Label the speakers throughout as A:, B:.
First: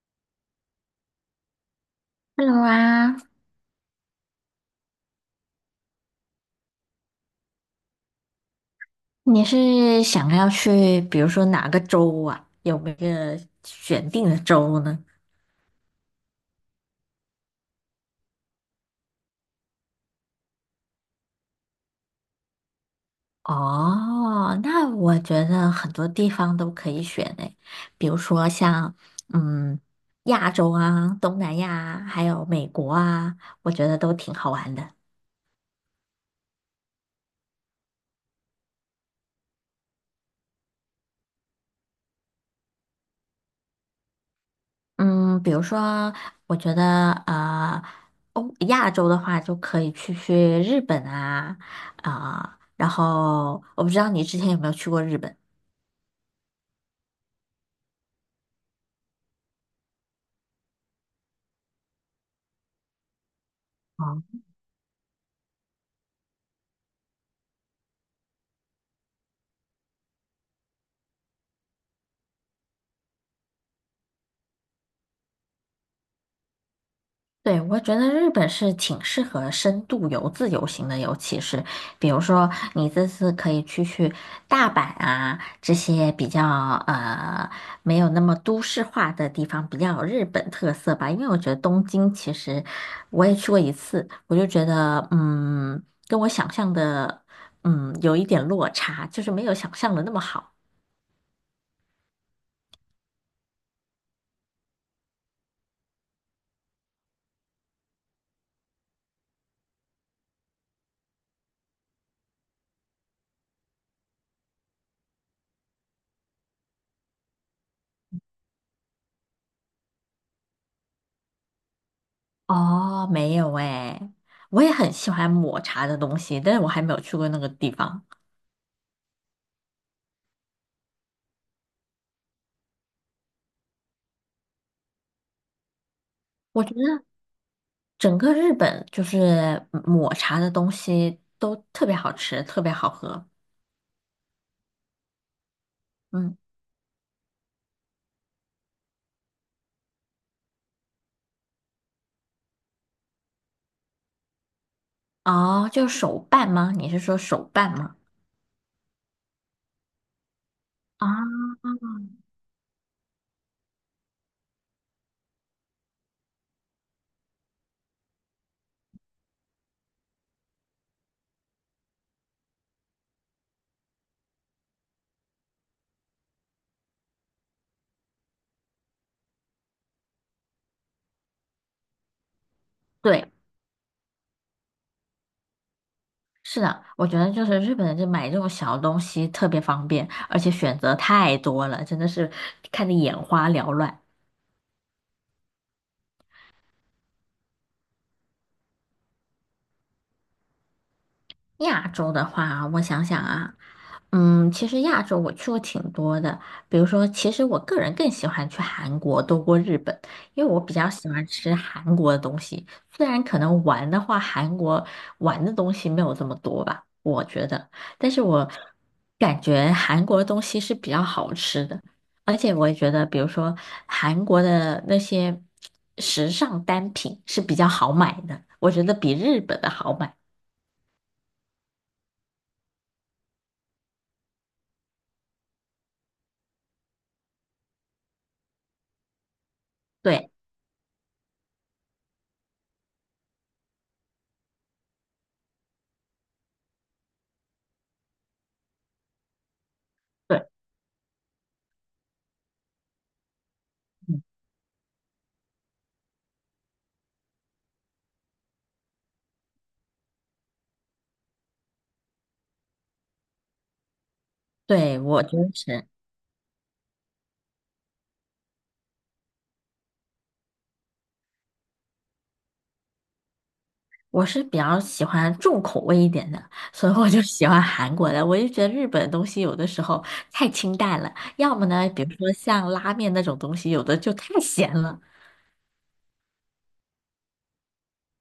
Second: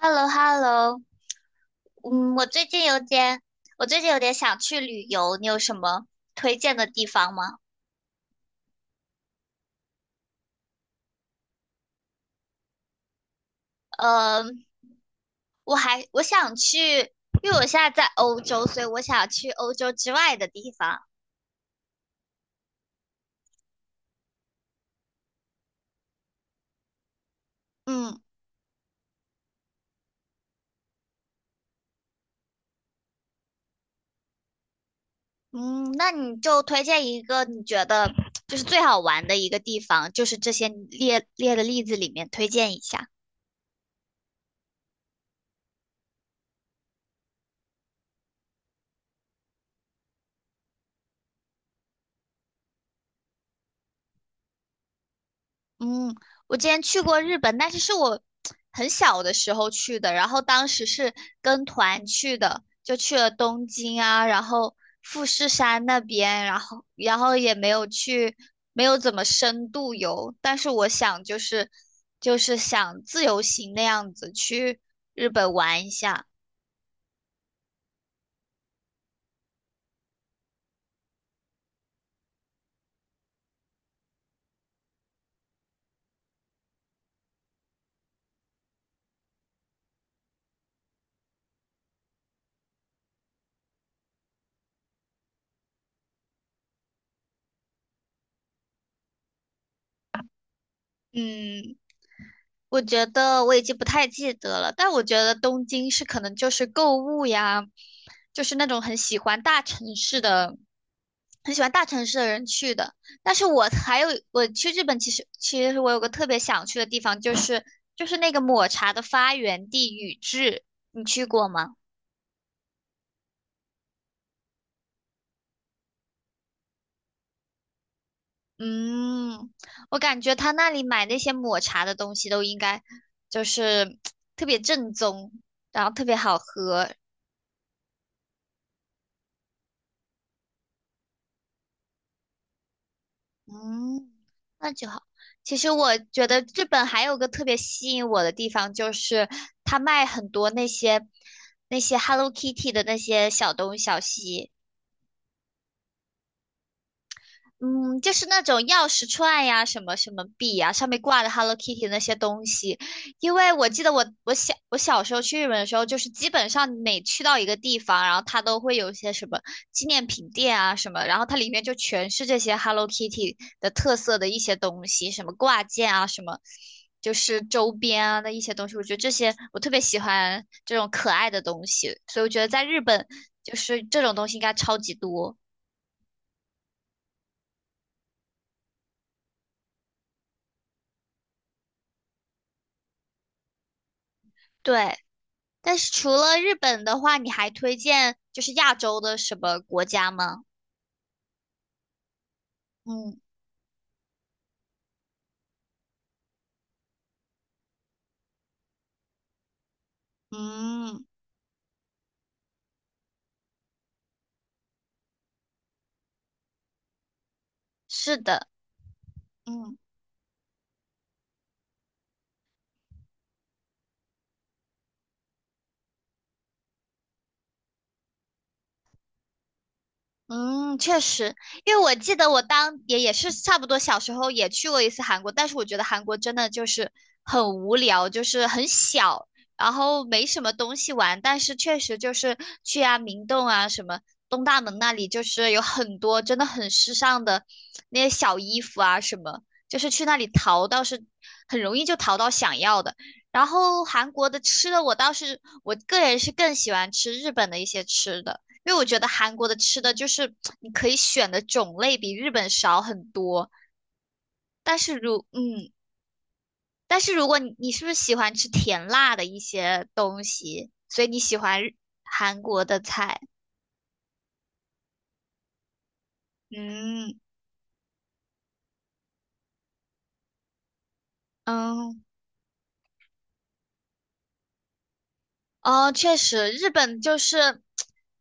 A: h e l l o h e l l o 嗯，我
B: Hello
A: 最近有
B: 啊。
A: 点，我最近有点想去旅游，你有什么推荐的地方吗？
B: 你是想要去，比如说哪个州啊？有没有选定的
A: 呃，
B: 州呢？
A: 我想去，因为我现在在欧洲，所以我想去欧洲之外的地方。
B: 哦，那我觉得很多地方都可以选诶，比如
A: 嗯
B: 说像嗯亚洲啊、东南亚啊还有美国啊，我觉得都挺好玩的。
A: 嗯，那你就推荐一个你觉得就是最好玩的一个地方，就是这些你列的例子里面推荐一下。
B: 嗯，比如说，我觉得欧亚洲的话就可以去日本啊。啊，然后我不知道你之前有没有去过日本。
A: 嗯，我之前去过日本，但是是我很小的时候去的，然后当时是跟团去的，就去了东京啊，然后富士山那边，然后也没有去，没有怎么深度游，但是我想就是想自由行那样子去日本玩一下。
B: 对，我觉得日本是挺适合深度游、自由行的，尤其是比如说你这次可以去大阪啊这些比较呃没有那么都市化的地方，比较有日本特色吧。因为我觉得东京其实我也去过一次，我就觉得跟我想象的有一点落差，就是没有想象的那么好。
A: 嗯，我觉得我已经不太记得了，但我觉得东京是可能就是购物呀，就是那种很喜欢大城市的。很喜欢大城市的人去的。但是我还有我去日本，其实我有个特别想去的地方，就是那个抹茶的发源地宇治，你去过吗？
B: 哦，没有诶，我也很喜欢抹茶的东西，但是我还没有去过那个地方。
A: 嗯，我感觉他那里买那些抹茶的东西都应该就是特别正宗，然后特别好
B: 我觉
A: 喝，
B: 得整个日本就是抹茶的东西都特别好吃，特别好喝。
A: 嗯，那就好。其实我觉
B: 嗯，
A: 得日本还有个特别吸引我的地方，就是它卖很多那些 Hello Kitty 的那些小东小西，
B: 哦，就是手办吗？你是说手办吗？
A: 嗯，就是那种钥匙串呀，什么什么币呀，上面
B: 啊，
A: 挂的 Hello Kitty 那些东西。因为我记得我我小时候去日本的时候，就是基本上每去到一个地方，然后它都会有一些什么纪念品店啊什么，然后它里面就全是这些 Hello Kitty 的特色的一些东西，什么挂件啊，什么就是周边啊的一些东西。我觉得这些我特别喜欢这种可爱的东西，所以我觉得在日本
B: 对，
A: 就是这种东西应该超级多。
B: 是的，我觉得就是日本人就买这种小东西特别方便，而且选择太多了，真的是看得眼花缭乱。
A: 对。但是除了日本的话，你还推荐就是亚洲的什么国家吗？
B: 亚洲的话啊，我想
A: 嗯
B: 想啊。嗯，其实亚洲我去过挺多的，比如说，其实我个人更喜欢去韩国多过日本，因为我比较
A: 嗯，
B: 喜欢吃韩国的东西，虽然可能玩的话，韩国玩的东西没有这么多吧，我觉得，但
A: 是
B: 是
A: 的，
B: 我感觉
A: 嗯。
B: 韩国的东西是比较好吃的。而且我也觉得，比如说韩国的那些时尚单品是比较好买的，我觉得比日本的好买。
A: 嗯，确实，因为我记得我当也是差不多小时候也去过一次韩国，但是我觉得韩国真的就是很无聊，就是很小，然后没
B: 对。
A: 什么东西玩，但是确实就是去啊明洞啊什么东大门那里，就是有很多真的很时尚的那些小衣服啊什么，就是去那里
B: 对。
A: 淘倒是很容易就淘到想要的。然后韩
B: 嗯，
A: 国的吃的我倒是我个人是更喜欢吃日本的一些吃的。因为我觉得韩国的吃的就是你可以选的种类比日本少很多，但是
B: 对，我就是，
A: 但是如果你是不是喜欢吃甜辣的一些东西，所以你喜欢韩国的菜？
B: 我是比较喜欢重口味一点的，所以我
A: 嗯
B: 就喜欢韩国的。我就觉得日本的东西有的时候太清淡了，要么呢，比
A: 嗯，
B: 如说像拉面那种东西，有的就太咸了。
A: 哦，确实，日本就是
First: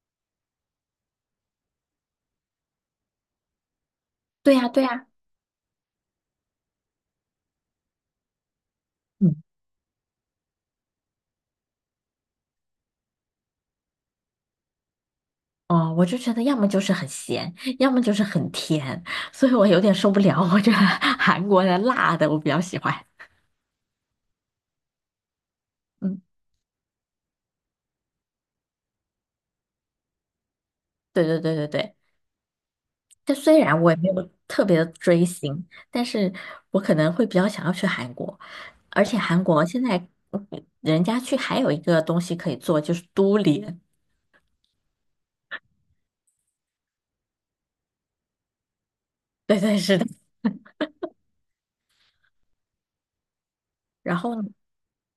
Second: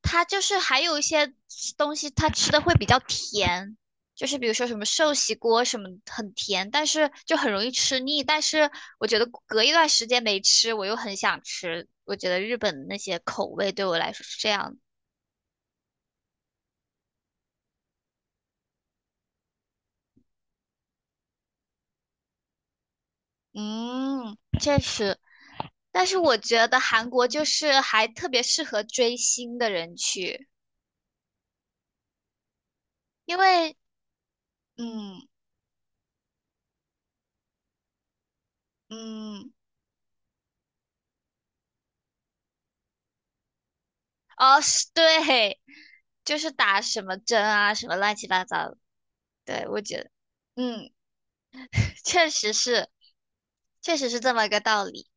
A: 它就是还有一些东西，它吃的会比较甜，就是比如
B: 对
A: 说
B: 呀，
A: 什
B: 对
A: 么
B: 呀。
A: 寿喜锅什么很甜，但是就很容易吃腻。但是我觉得
B: 嗯，
A: 隔一段时间没吃，我又很想吃。我觉得日本那些口味对我来说是这样的。
B: 哦，我就觉得要么就是很咸，要么就是很甜，所以我有点受不了。我觉得韩国的辣的我比较喜欢。
A: 嗯，确实，但是
B: 嗯，
A: 我觉得韩国就是还特别适合追星的人去，
B: 对对对对对，但
A: 因
B: 虽
A: 为
B: 然我也没有特别的追
A: 嗯
B: 星，但是我可能会比较想要去韩国，而且韩
A: 嗯。
B: 国现在嗯人家去还有一个东西可以做，就是都联。
A: 哦，是对，就是打什么针啊，什么乱七八糟的。
B: 对
A: 对，
B: 对，
A: 我觉
B: 是的。
A: 得，嗯，确实是，确实
B: 然
A: 是这
B: 后
A: 么个道理。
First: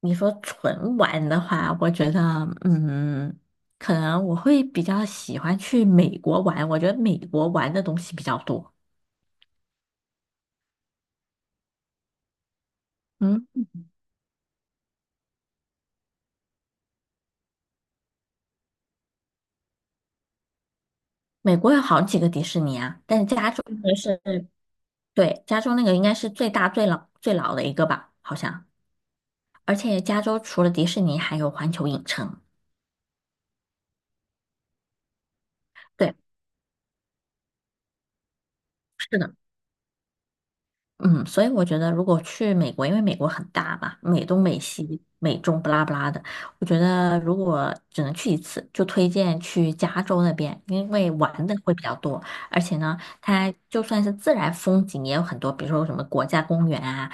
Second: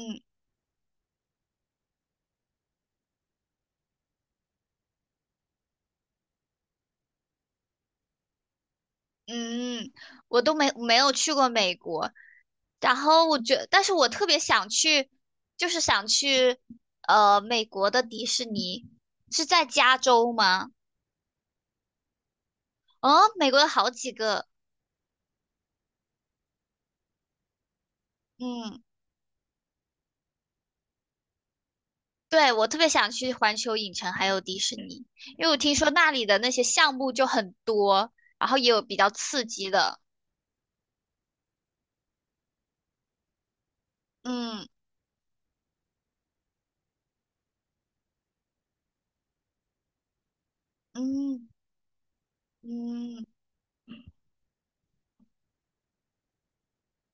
B: 你说纯玩的话，我觉得嗯，可能我会比较喜欢去美国玩，我觉得美国玩的东西比较多。
A: 嗯，我都没有去过美国，然后我
B: 嗯，
A: 觉但是我特别想去，就是想去，美国的迪士尼是在加州吗？
B: 美国有好几个迪士尼啊，但
A: 哦，
B: 是
A: 美
B: 加
A: 国
B: 州
A: 有
B: 那
A: 好
B: 个
A: 几
B: 是，
A: 个，
B: 对，加州那个应该是最大最老的一个吧，好像。
A: 嗯。
B: 而且加州除了迪士尼，还有环球影城。
A: 对，我特别想去环球影城还有迪士尼，因为我听说那
B: 对，
A: 里的那些项目就很多，然后也有比较
B: 是的。
A: 刺激的。
B: 嗯，所以我觉得如果去美国，因为美国很大嘛，美东、美
A: 嗯
B: 西、美中不拉不拉的，我觉得如果只能去一次，就推荐去加州那边，因为玩
A: 嗯
B: 的会比较多，而且呢，
A: 嗯
B: 它就算是自然风景也有很多，比如说什么国家公园啊。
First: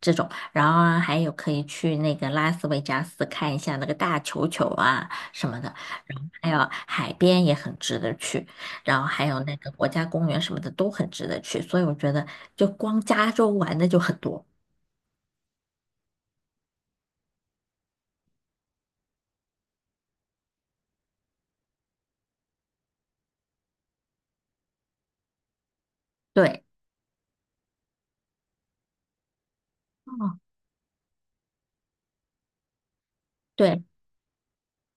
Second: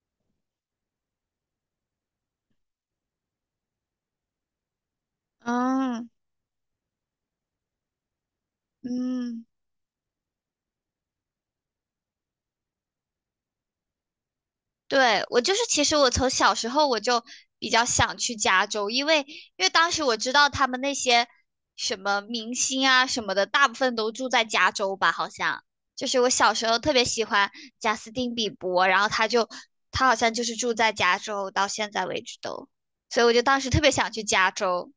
B: 这种，然后啊还有可以去那个拉斯维加斯看一下那个大球球啊什么的。
A: 嗯
B: 还有海边也很值得去，然后还有
A: 嗯。
B: 那个国家公园什么的都很值得去，所以我觉得就光加州玩的就很多。
A: 对，我就是，其实我从小时候我就比较想去加州，因为当时我知道他们那些什么明星啊什么的，大部分都住在加州吧，好像。就是我小
B: 对，
A: 时候特别喜欢贾斯汀比伯，然后他好像
B: 哦，
A: 就是住在加州，到现在为止都，所以我就当时特
B: 对，
A: 别想去加州。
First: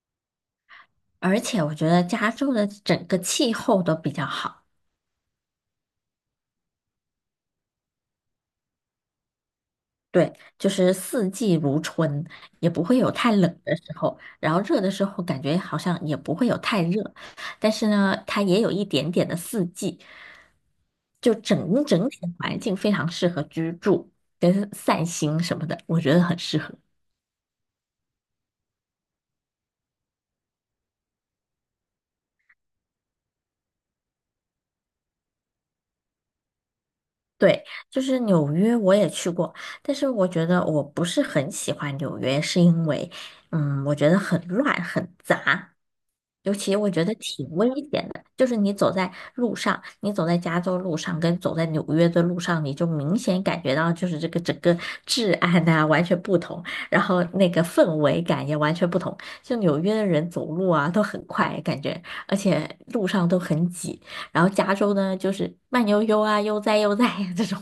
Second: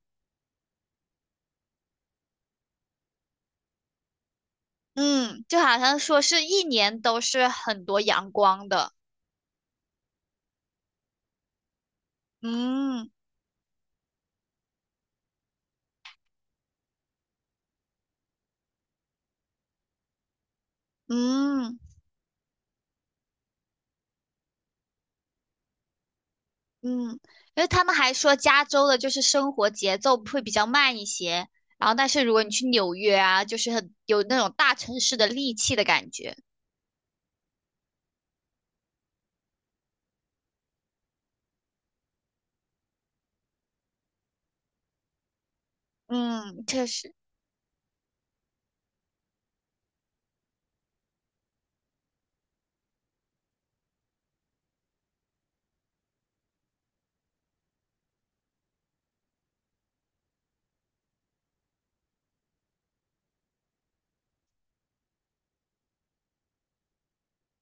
B: 而且我觉得加州的整个气候都比较好。
A: 嗯，就好像说是一年都是很多阳光的。
B: 对，就是四季如春，也不会
A: 嗯
B: 有太冷的时候，然后热的时候感觉好像也不会有太热，但是呢，它也有一点点的四季，就
A: 嗯。
B: 整体的环境非常适合居住跟散心什么的，我觉得很适合。
A: 嗯，因为他们还说加州的就是生活节奏会比较慢一些，然后但是如果你去纽约啊，就是很有那种大城市的戾气的感觉。
B: 对，就是纽约我也去过，但是我觉得我不是很喜欢纽约，是因为嗯，我觉得很乱很杂，尤
A: 嗯，
B: 其
A: 确
B: 我觉
A: 实，
B: 得挺危险的，就是你走在路上，你走在加州路上跟走在纽约的路上，你就明显感觉到就是这个整个治安啊完全不同，然后那个氛围感也完全不同。就纽约的人走路啊都很快，感觉而且路上都很挤，然后加州呢就是慢悠悠啊悠哉悠哉呀这种。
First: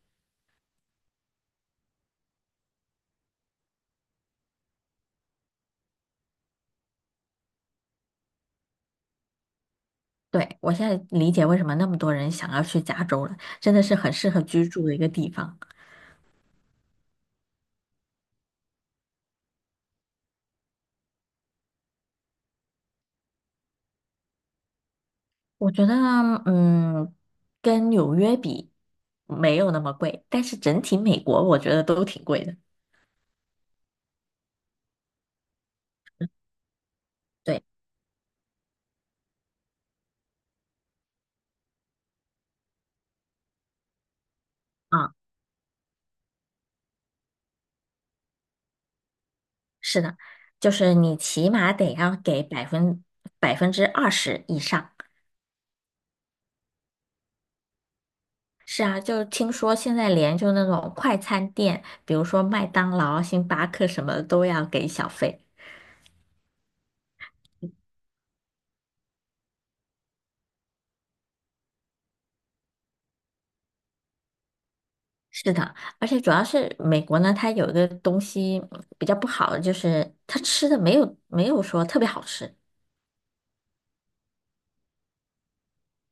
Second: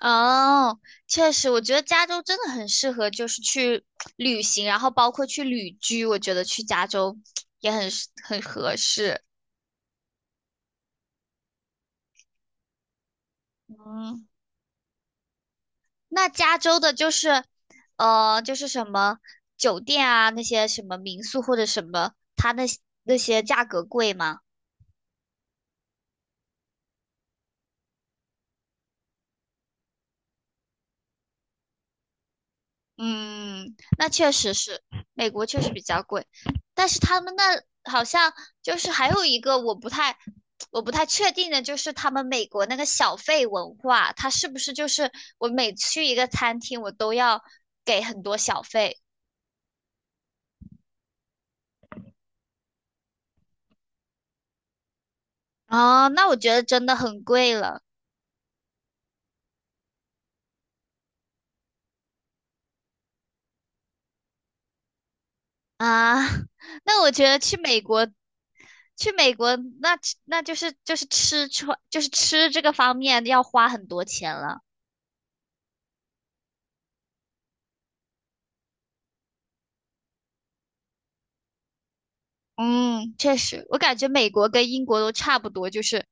A: 哦，确实，我觉得加州真的很适合就是去旅行，然后包括去旅居，我觉得去加州也很合适。
B: 对，我现在理解为什么那么多人想要去加州了，真的是很
A: 嗯，
B: 适合居住的一个地方。
A: 那加州的就是，就是什么酒店啊，那些什么民宿或者什么，它那那些价格贵吗？
B: 我觉得嗯，跟纽约比没有那么贵，但是整体美国我觉得都挺贵的。
A: 嗯，那确实是，美国确实比较贵，但是他们那
B: 对，
A: 好像就是还有一个我不太确定的，就是他们美国那个小费文化，它是不是就是
B: 啊，
A: 我每去一个餐厅，我都要给很多小费？
B: 是的，就是你起码得要给20%以上。
A: 哦，那我觉得真的很贵了
B: 是啊，就听说现在连就那种快餐店，比如说麦当劳、星巴克什么的都要给小费。
A: 啊。那我觉得去美国，去美国那那就是吃穿就是吃这个方面要花很多钱了。
B: 是的，而且主要是美国呢，它有一个东西比较不好的，就是它吃的没有说特别好吃。
A: 嗯，确实，我感觉美国跟英国都差不多，就是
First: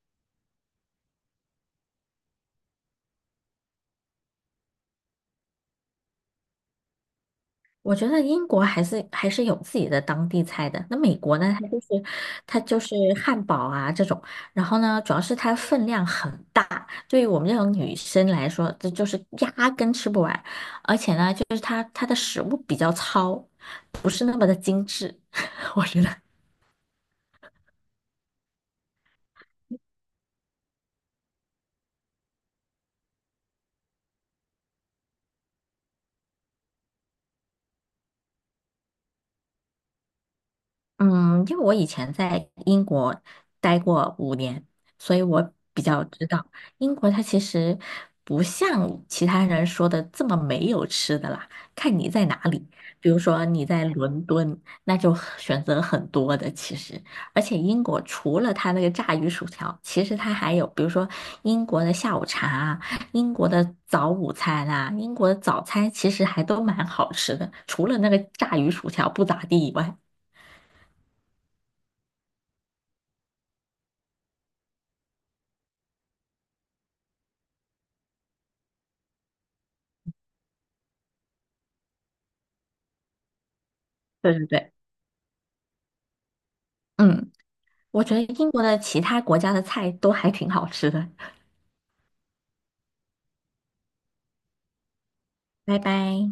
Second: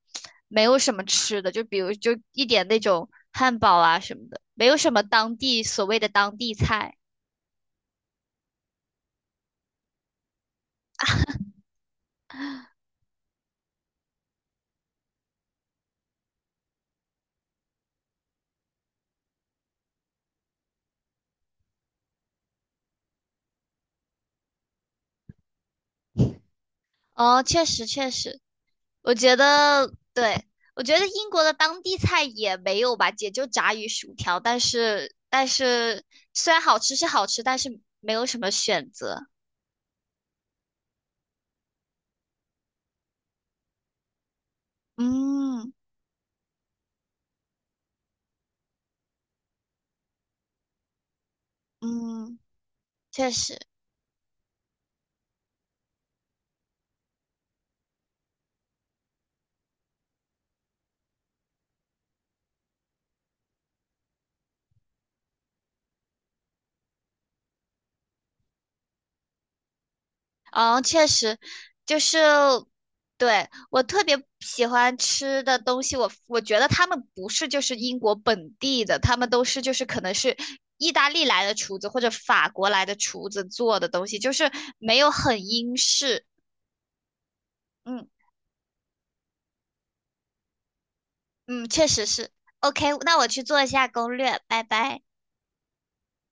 A: 没有什么吃的，就比如就一点那种汉堡啊什么的，没有什么当地所谓的当地菜。
B: 我觉得英国还是有自己的当地菜的。那美国呢，它就是汉堡啊这种，然后呢，主要是它分量很大，对于我们这种女生来说，这就是压根吃不完。而且呢，就是它的食物比较糙，不是那么的精致，我觉得。
A: 哦，确实，我觉得对，我觉得英国的当地菜也没有吧，也就炸鱼薯条，但是虽然好吃是好吃，但是没有什么选择。
B: 嗯，因为我以前在英国待过5年，所以我
A: 嗯
B: 比较知道英国它其实不像其他人说的这么没有吃的啦，看你在哪
A: 嗯，
B: 里。比如
A: 确
B: 说
A: 实。
B: 你在伦敦，那就很选择很多的其实，而且英国除了它那个炸鱼薯条，其实它还有比如说英国的下午茶啊，英国的早午餐啊，英国的早餐其实还都蛮好吃的，除了那个炸鱼薯条不咋地以外。
A: 嗯，确实，就是对我特别喜欢吃的东西，我觉得他们不是就是英国本地的，他们都是就是可能是意大利来的厨子或者法国来的厨子做的东西，就
B: 对对
A: 是
B: 对。
A: 没有很英式。
B: 嗯，我
A: 嗯
B: 觉得英国的其他国家的菜都还挺好吃的。
A: 嗯，确实是。OK,那我去做一下攻略，拜拜。
B: 拜拜。